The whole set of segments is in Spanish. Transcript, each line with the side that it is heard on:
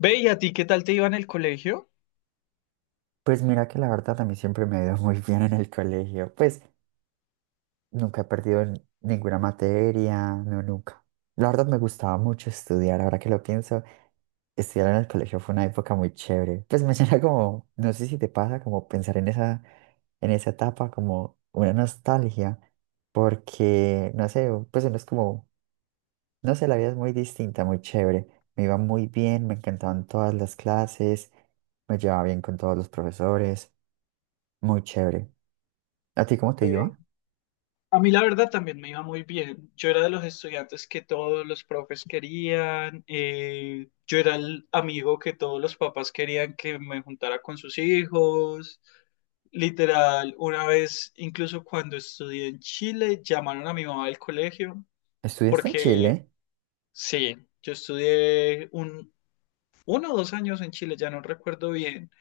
left: Ve, ¿y a ti qué tal te iba en el colegio?
right: Pues mira que la verdad a mí siempre me ha ido muy bien en el colegio. Pues nunca he perdido en ninguna materia, no, nunca. La verdad me gustaba mucho estudiar, ahora que lo pienso, estudiar en el colegio fue una época muy chévere. Pues me llena como, no sé si te pasa, como pensar en esa etapa, como una nostalgia, porque, no sé, pues uno es como, no sé, la vida es muy distinta, muy chévere. Me iba muy bien, me encantaban todas las clases, me llevaba bien con todos los profesores, muy chévere. ¿A ti cómo te
left: Eh,
right: iba?
left: a mí la verdad también me iba muy bien. Yo era de los estudiantes que todos los profes querían. Yo era el amigo que todos los papás querían que me juntara con sus hijos. Literal, una vez, incluso cuando estudié en Chile, llamaron a mi mamá del colegio
right: ¿Estudiaste en
left: porque
right: Chile?
left: sí, yo estudié un, uno o dos años en Chile, ya no recuerdo bien.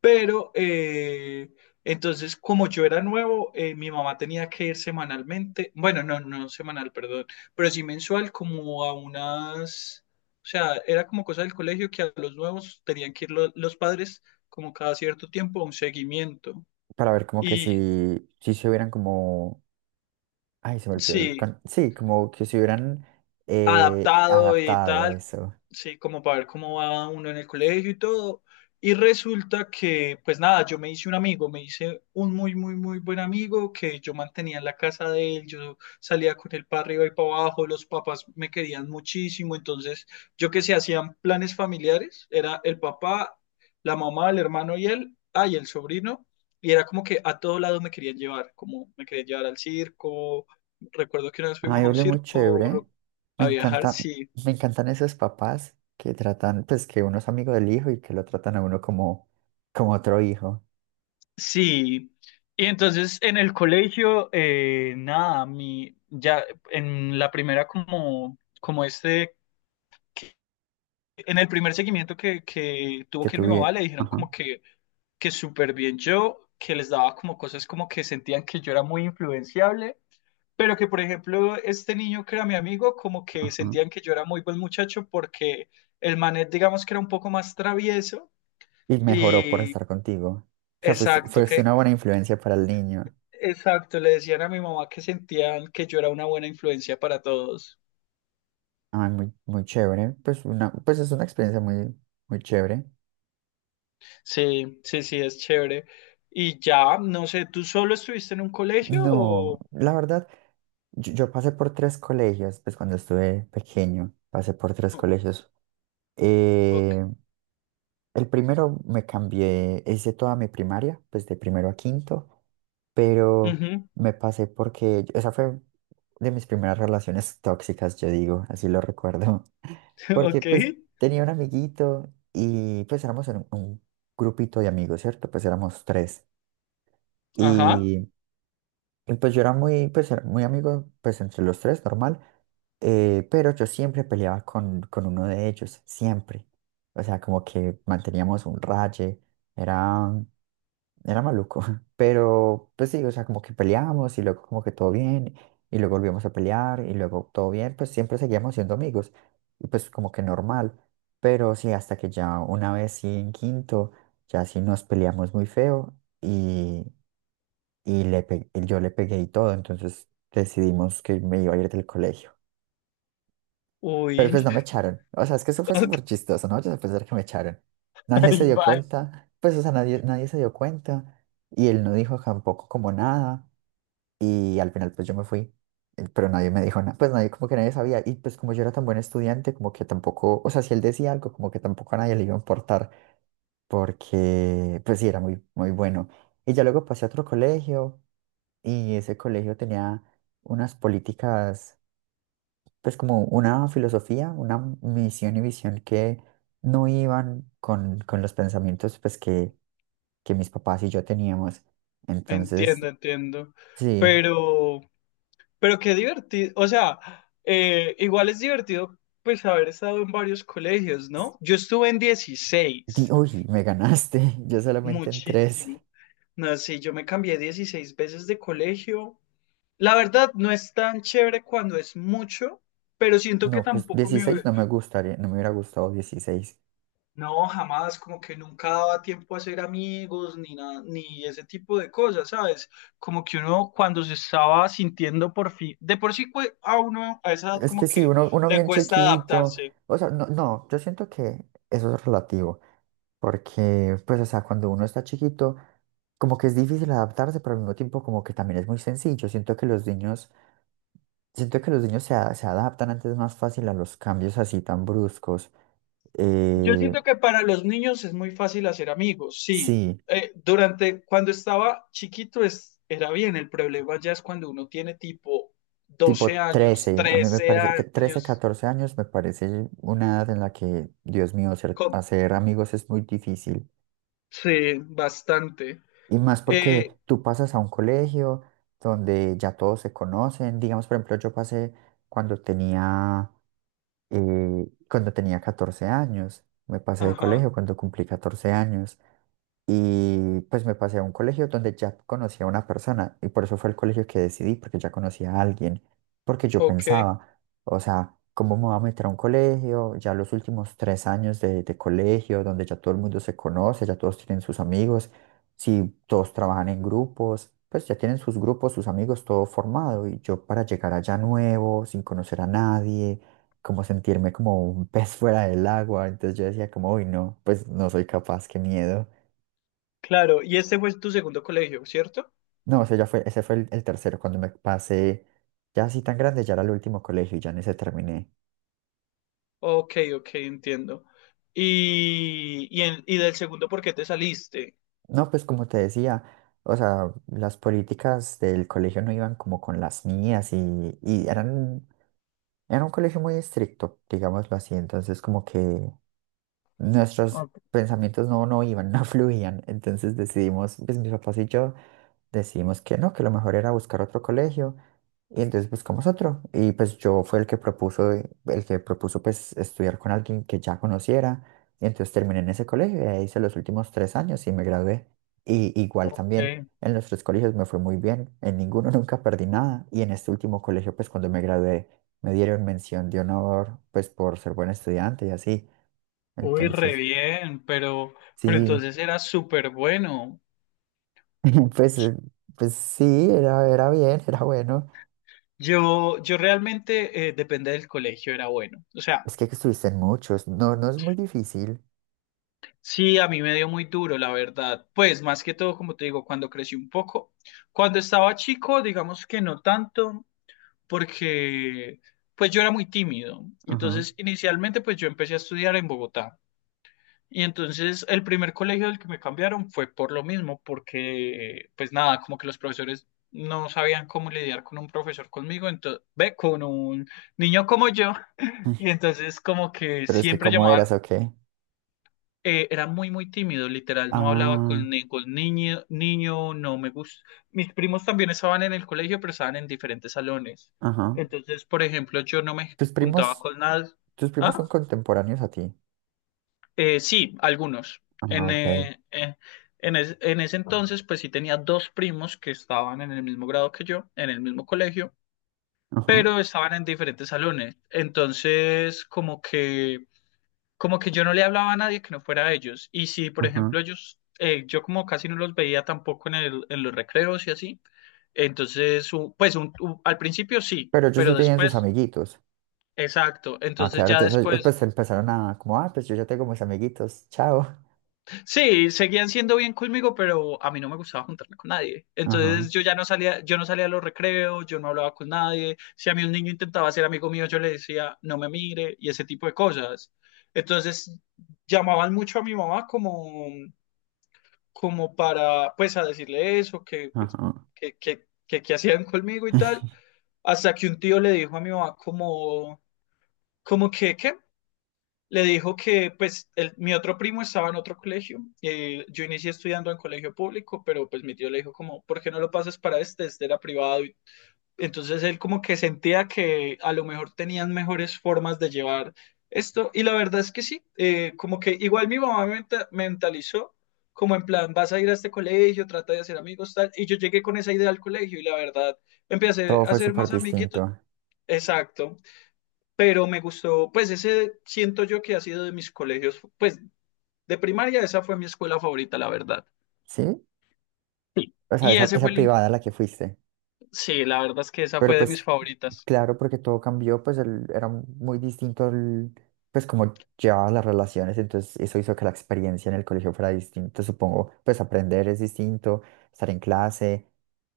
left: Pero eh, entonces, como yo era nuevo, mi mamá tenía que ir semanalmente, bueno, no semanal, perdón, pero sí mensual, o sea, era como cosa del colegio que a los nuevos tenían que ir los padres como cada cierto tiempo a un seguimiento.
right: Para ver como que
left: Y
right: si se hubieran como... Ay, se me olvidó.
left: sí,
right: Sí, como que se hubieran
left: adaptado y
right: adaptado
left: tal,
right: eso.
left: sí, como para ver cómo va uno en el colegio y todo. Y resulta que, pues nada, yo me hice un amigo, me hice un muy, muy, muy buen amigo que yo mantenía en la casa de él, yo salía con él para arriba y para abajo, los papás me querían muchísimo, entonces yo que se hacían planes familiares, era el papá, la mamá, el hermano y él, ah, y el sobrino, y era como que a todo lado me querían llevar, como me querían llevar al circo, recuerdo que una vez
right: Ay,
left: fuimos a un
right: hablé muy
left: circo,
right: chévere. Me
left: a viajar,
right: encanta,
left: sí.
right: Me encantan esos papás que tratan, pues que uno es amigo del hijo y que lo tratan a uno como otro hijo
left: Sí. Y entonces en el colegio, nada, ya en la primera como, como este, en el primer seguimiento que tuvo
right: que
left: que ir mi mamá,
right: tuve.
left: le dijeron
right: Ajá,
left: como que súper bien yo, que les daba como cosas como que sentían que yo era muy influenciable, pero que por ejemplo este niño que era mi amigo, como que
right: ajá.
left: sentían que yo era muy buen muchacho porque el manet digamos que era un poco más travieso
right: Y mejoró por
left: y...
right: estar contigo. O sea, fuiste,
left: Exacto,
right: fuiste
left: que,
right: una buena influencia para el niño.
left: Exacto, le decían a mi mamá que sentían que yo era una buena influencia para todos.
right: Ay, muy, muy chévere. Pues, pues es una experiencia muy, muy chévere.
left: Sí, sí, sí, es chévere. Y ya, no sé, ¿tú solo estuviste en un colegio
right: No,
left: o...?
right: la verdad, yo pasé por tres colegios, pues cuando estuve pequeño, pasé por tres
left: o-
right: colegios.
left: Ok,
right: Eh, el primero me cambié, hice toda mi primaria, pues de primero a quinto, pero
left: ujú,
right: me pasé porque esa fue de mis primeras relaciones tóxicas, yo digo, así lo recuerdo. Porque
left: ok,
right: pues tenía un amiguito y pues éramos en un grupito de amigos, ¿cierto? Pues éramos tres.
left: ajá,
right: Y, y pues yo era muy, pues era muy amigo, pues entre los tres, normal. Pero yo siempre peleaba con uno de ellos, siempre. O sea, como que manteníamos un raye, era, era maluco. Pero pues sí, o sea, como que peleábamos y luego como que todo bien, y luego volvíamos a pelear y luego todo bien, pues siempre seguíamos siendo amigos. Y pues como que normal. Pero sí, hasta que ya una vez sí en quinto, ya sí nos peleamos muy feo y yo le pegué y todo, entonces decidimos que me iba a ir del colegio. Pero pues
left: uy,
right: no me echaron, o sea, es que eso fue
left: ok,
right: súper chistoso, ¿no? Yo a pensar que me echaron. Nadie se dio
left: bye.
right: cuenta, pues, o sea, nadie se dio cuenta y él no dijo tampoco como nada y al final pues yo me fui, pero nadie me dijo nada, pues nadie como que nadie sabía y pues como yo era tan buen estudiante, como que tampoco, o sea, si él decía algo, como que tampoco a nadie le iba a importar porque pues sí, era muy, muy bueno. Y ya luego pasé a otro colegio. Y ese colegio tenía unas políticas, pues como una filosofía, una misión y visión que no iban con los pensamientos pues que mis papás y yo teníamos. Entonces,
left: Entiendo, entiendo.
right: sí,
left: Pero, pero qué divertido, o sea, igual es divertido pues haber estado en varios colegios, ¿no? Yo estuve en 16,
right: uy, me ganaste, yo solamente en tres.
left: muchísimo. No, sí, yo me cambié 16 veces de colegio. La verdad, no es tan chévere cuando es mucho, pero siento que
right: No, pues
left: tampoco
right: 16
left: me...
right: no me gustaría, no me hubiera gustado 16.
left: No, jamás, como que nunca daba tiempo a hacer amigos ni nada, ni ese tipo de cosas, ¿sabes? Como que uno cuando se estaba sintiendo por fin, de por sí a uno a esa edad
right: Es que
left: como
right: sí,
left: que
right: uno
left: le
right: bien
left: cuesta
right: chiquito,
left: adaptarse.
right: o sea, no, no, yo siento que eso es relativo, porque pues, o sea, cuando uno está chiquito, como que es difícil adaptarse, pero al mismo tiempo como que también es muy sencillo. Siento que los niños se adaptan antes más fácil a los cambios así tan bruscos.
left: Yo
right: Eh,
left: siento que para los niños es muy fácil hacer amigos, sí.
right: sí,
left: Durante cuando estaba chiquito era bien, el problema ya es cuando uno tiene tipo
right: tipo
left: 12 años,
right: 13 a mí me
left: trece
right: parece, 13,
left: años,
right: 14 años me parece una edad en la que, Dios mío,
left: con-
right: hacer amigos es muy difícil.
left: sí, bastante.
right: Y más porque
left: Eh,
right: tú pasas a un colegio donde ya todos se conocen. Digamos, por ejemplo, yo pasé cuando tenía... Y cuando tenía 14 años, me pasé de
left: ajá,
right: colegio cuando cumplí 14 años. Y pues me pasé a un colegio donde ya conocía a una persona y por eso fue el colegio que decidí, porque ya conocía a alguien, porque yo
left: ok,
right: pensaba, o sea, ¿cómo me voy a meter a un colegio? Ya los últimos 3 años de colegio, donde ya todo el mundo se conoce, ya todos tienen sus amigos, si todos trabajan en grupos, pues ya tienen sus grupos, sus amigos, todo formado y yo para llegar allá nuevo, sin conocer a nadie. Como sentirme como un pez fuera del agua, entonces yo decía como, uy, no, pues no soy capaz, qué miedo.
left: claro. Y este fue tu segundo colegio, ¿cierto?
right: No, ese fue el tercero, cuando me pasé ya así tan grande, ya era el último colegio, ya en ese terminé.
left: Ok, ok, entiendo. Y del segundo, ¿por qué te saliste?
right: No, pues como te decía, o sea, las políticas del colegio no iban como con las mías y era un colegio muy estricto, digámoslo así, entonces como que nuestros
left: Ok.
right: pensamientos no iban, no fluían, entonces decidimos, pues mis papás y yo decidimos que no, que lo mejor era buscar otro colegio. Y entonces buscamos otro. Y pues yo fue el que propuso pues estudiar con alguien que ya conociera. Y entonces terminé en ese colegio, y ahí hice los últimos 3 años y me gradué. Y igual
left: Ok,
right: también en los tres colegios me fue muy bien. En ninguno nunca perdí nada. Y en este último colegio, pues cuando me gradué, me dieron mención de honor, pues por ser buen estudiante y así.
left: uy, re
right: Entonces,
left: bien, pero
right: sí,
left: entonces era súper bueno.
right: pues, eh, pues sí, era bien, era bueno.
left: Yo realmente, depende del colegio, era bueno. O sea,
right: Es que estuviste en muchos. No, no es muy difícil.
left: sí, a mí me dio muy duro, la verdad. Pues más que todo, como te digo, cuando crecí un poco. Cuando estaba chico, digamos que no tanto, porque pues yo era muy tímido.
right: Ajá.
left: Entonces, inicialmente, pues yo empecé a estudiar en Bogotá. Y entonces el primer colegio del que me cambiaron fue por lo mismo, porque pues nada, como que los profesores no sabían cómo lidiar con un profesor conmigo, entonces, ve, con un niño como yo. Y entonces como que
right: Pero es que
left: siempre
right: cómo
left: llamaban,
right: eras, ¿o qué?
left: era muy, muy tímido, literal, no hablaba
right: Ah,
left: con ningún niño, no me gusta. Mis primos también estaban en el colegio, pero estaban en diferentes salones.
right: ajá.
left: Entonces, por ejemplo, yo no me
right: Tus
left: juntaba
right: primos,
left: con nada.
right: Tus primos son
left: ¿Ah?
right: contemporáneos a ti.
left: Sí, algunos.
right: Ah,
left: En,
right: ok.
left: eh, eh, en ese entonces, pues sí tenía dos primos que estaban en el mismo grado que yo, en el mismo colegio,
right: Ajá,
left: pero estaban en diferentes salones. Entonces, como que yo no le hablaba a nadie que no fuera a ellos. Y si, por
right: ajá.
left: ejemplo, ellos, yo como casi no los veía tampoco en los recreos y así. Entonces, al principio sí,
right: Pero ellos sí
left: pero
right: tenían sus
left: después,
right: amiguitos.
left: exacto.
right: Ah,
left: Entonces
right: claro,
left: ya
right: entonces
left: después
right: después empezaron a, como, pues yo ya tengo mis amiguitos, chao.
left: sí, seguían siendo bien conmigo, pero a mí no me gustaba juntarme con nadie. Entonces
right: Ajá,
left: yo ya no salía, yo no salía a los recreos, yo no hablaba con nadie. Si a mí un niño intentaba ser amigo mío, yo le decía, no me mire y ese tipo de cosas. Entonces llamaban mucho a mi mamá como, como para, pues, a decirle eso, que, pues,
right: ajá.
left: que hacían conmigo y tal. Hasta que un tío le dijo a mi mamá como, como que, ¿qué? Le dijo que pues mi otro primo estaba en otro colegio, yo inicié estudiando en colegio público, pero pues mi tío le dijo como, ¿por qué no lo pasas para este? Este era privado. Entonces él como que sentía que a lo mejor tenían mejores formas de llevar esto, y la verdad es que sí, como que igual mi mamá me mentalizó, como en plan, vas a ir a este colegio, trata de hacer amigos, tal, y yo llegué con esa idea al colegio, y la verdad, empecé
right: Todo
left: a
right: fue
left: hacer
right: súper
left: más amiguitos.
right: distinto.
left: Exacto. Pero me gustó, pues ese siento yo que ha sido de mis colegios, pues de primaria esa fue mi escuela favorita, la verdad.
right: ¿Sí?
left: Sí.
right: O sea,
left: Y
right: esa,
left: ese fue
right: esa privada a la que fuiste.
left: sí, la verdad es que esa
right: Pero
left: fue de mis
right: pues
left: favoritas.
right: claro, porque todo cambió, pues era muy distinto, pues como llevaba las relaciones, entonces eso hizo que la experiencia en el colegio fuera distinta, supongo, pues aprender es distinto, estar en clase,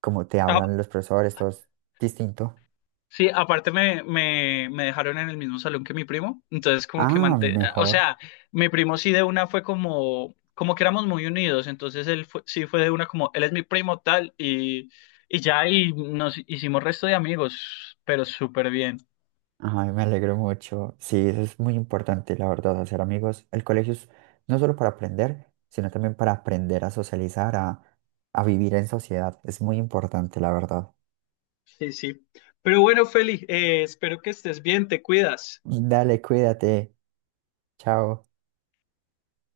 right: como te
left: Ah,
right: hablan los profesores, todo es distinto.
left: sí, aparte me dejaron en el mismo salón que mi primo, entonces como que
right: Ah,
left: manté... O
right: mejor.
left: sea, mi primo sí de una fue como... Como que éramos muy unidos, entonces sí fue de una como... Él es mi primo tal y ya y nos hicimos resto de amigos, pero súper bien.
right: Ay, me alegro mucho. Sí, eso es muy importante, la verdad, hacer amigos. El colegio es no solo para aprender, sino también para aprender a socializar, a vivir en sociedad. Es muy importante, la verdad.
left: Sí, sí. Pero bueno, Feli, espero que estés bien, te cuidas.
right: Dale, cuídate. Chao.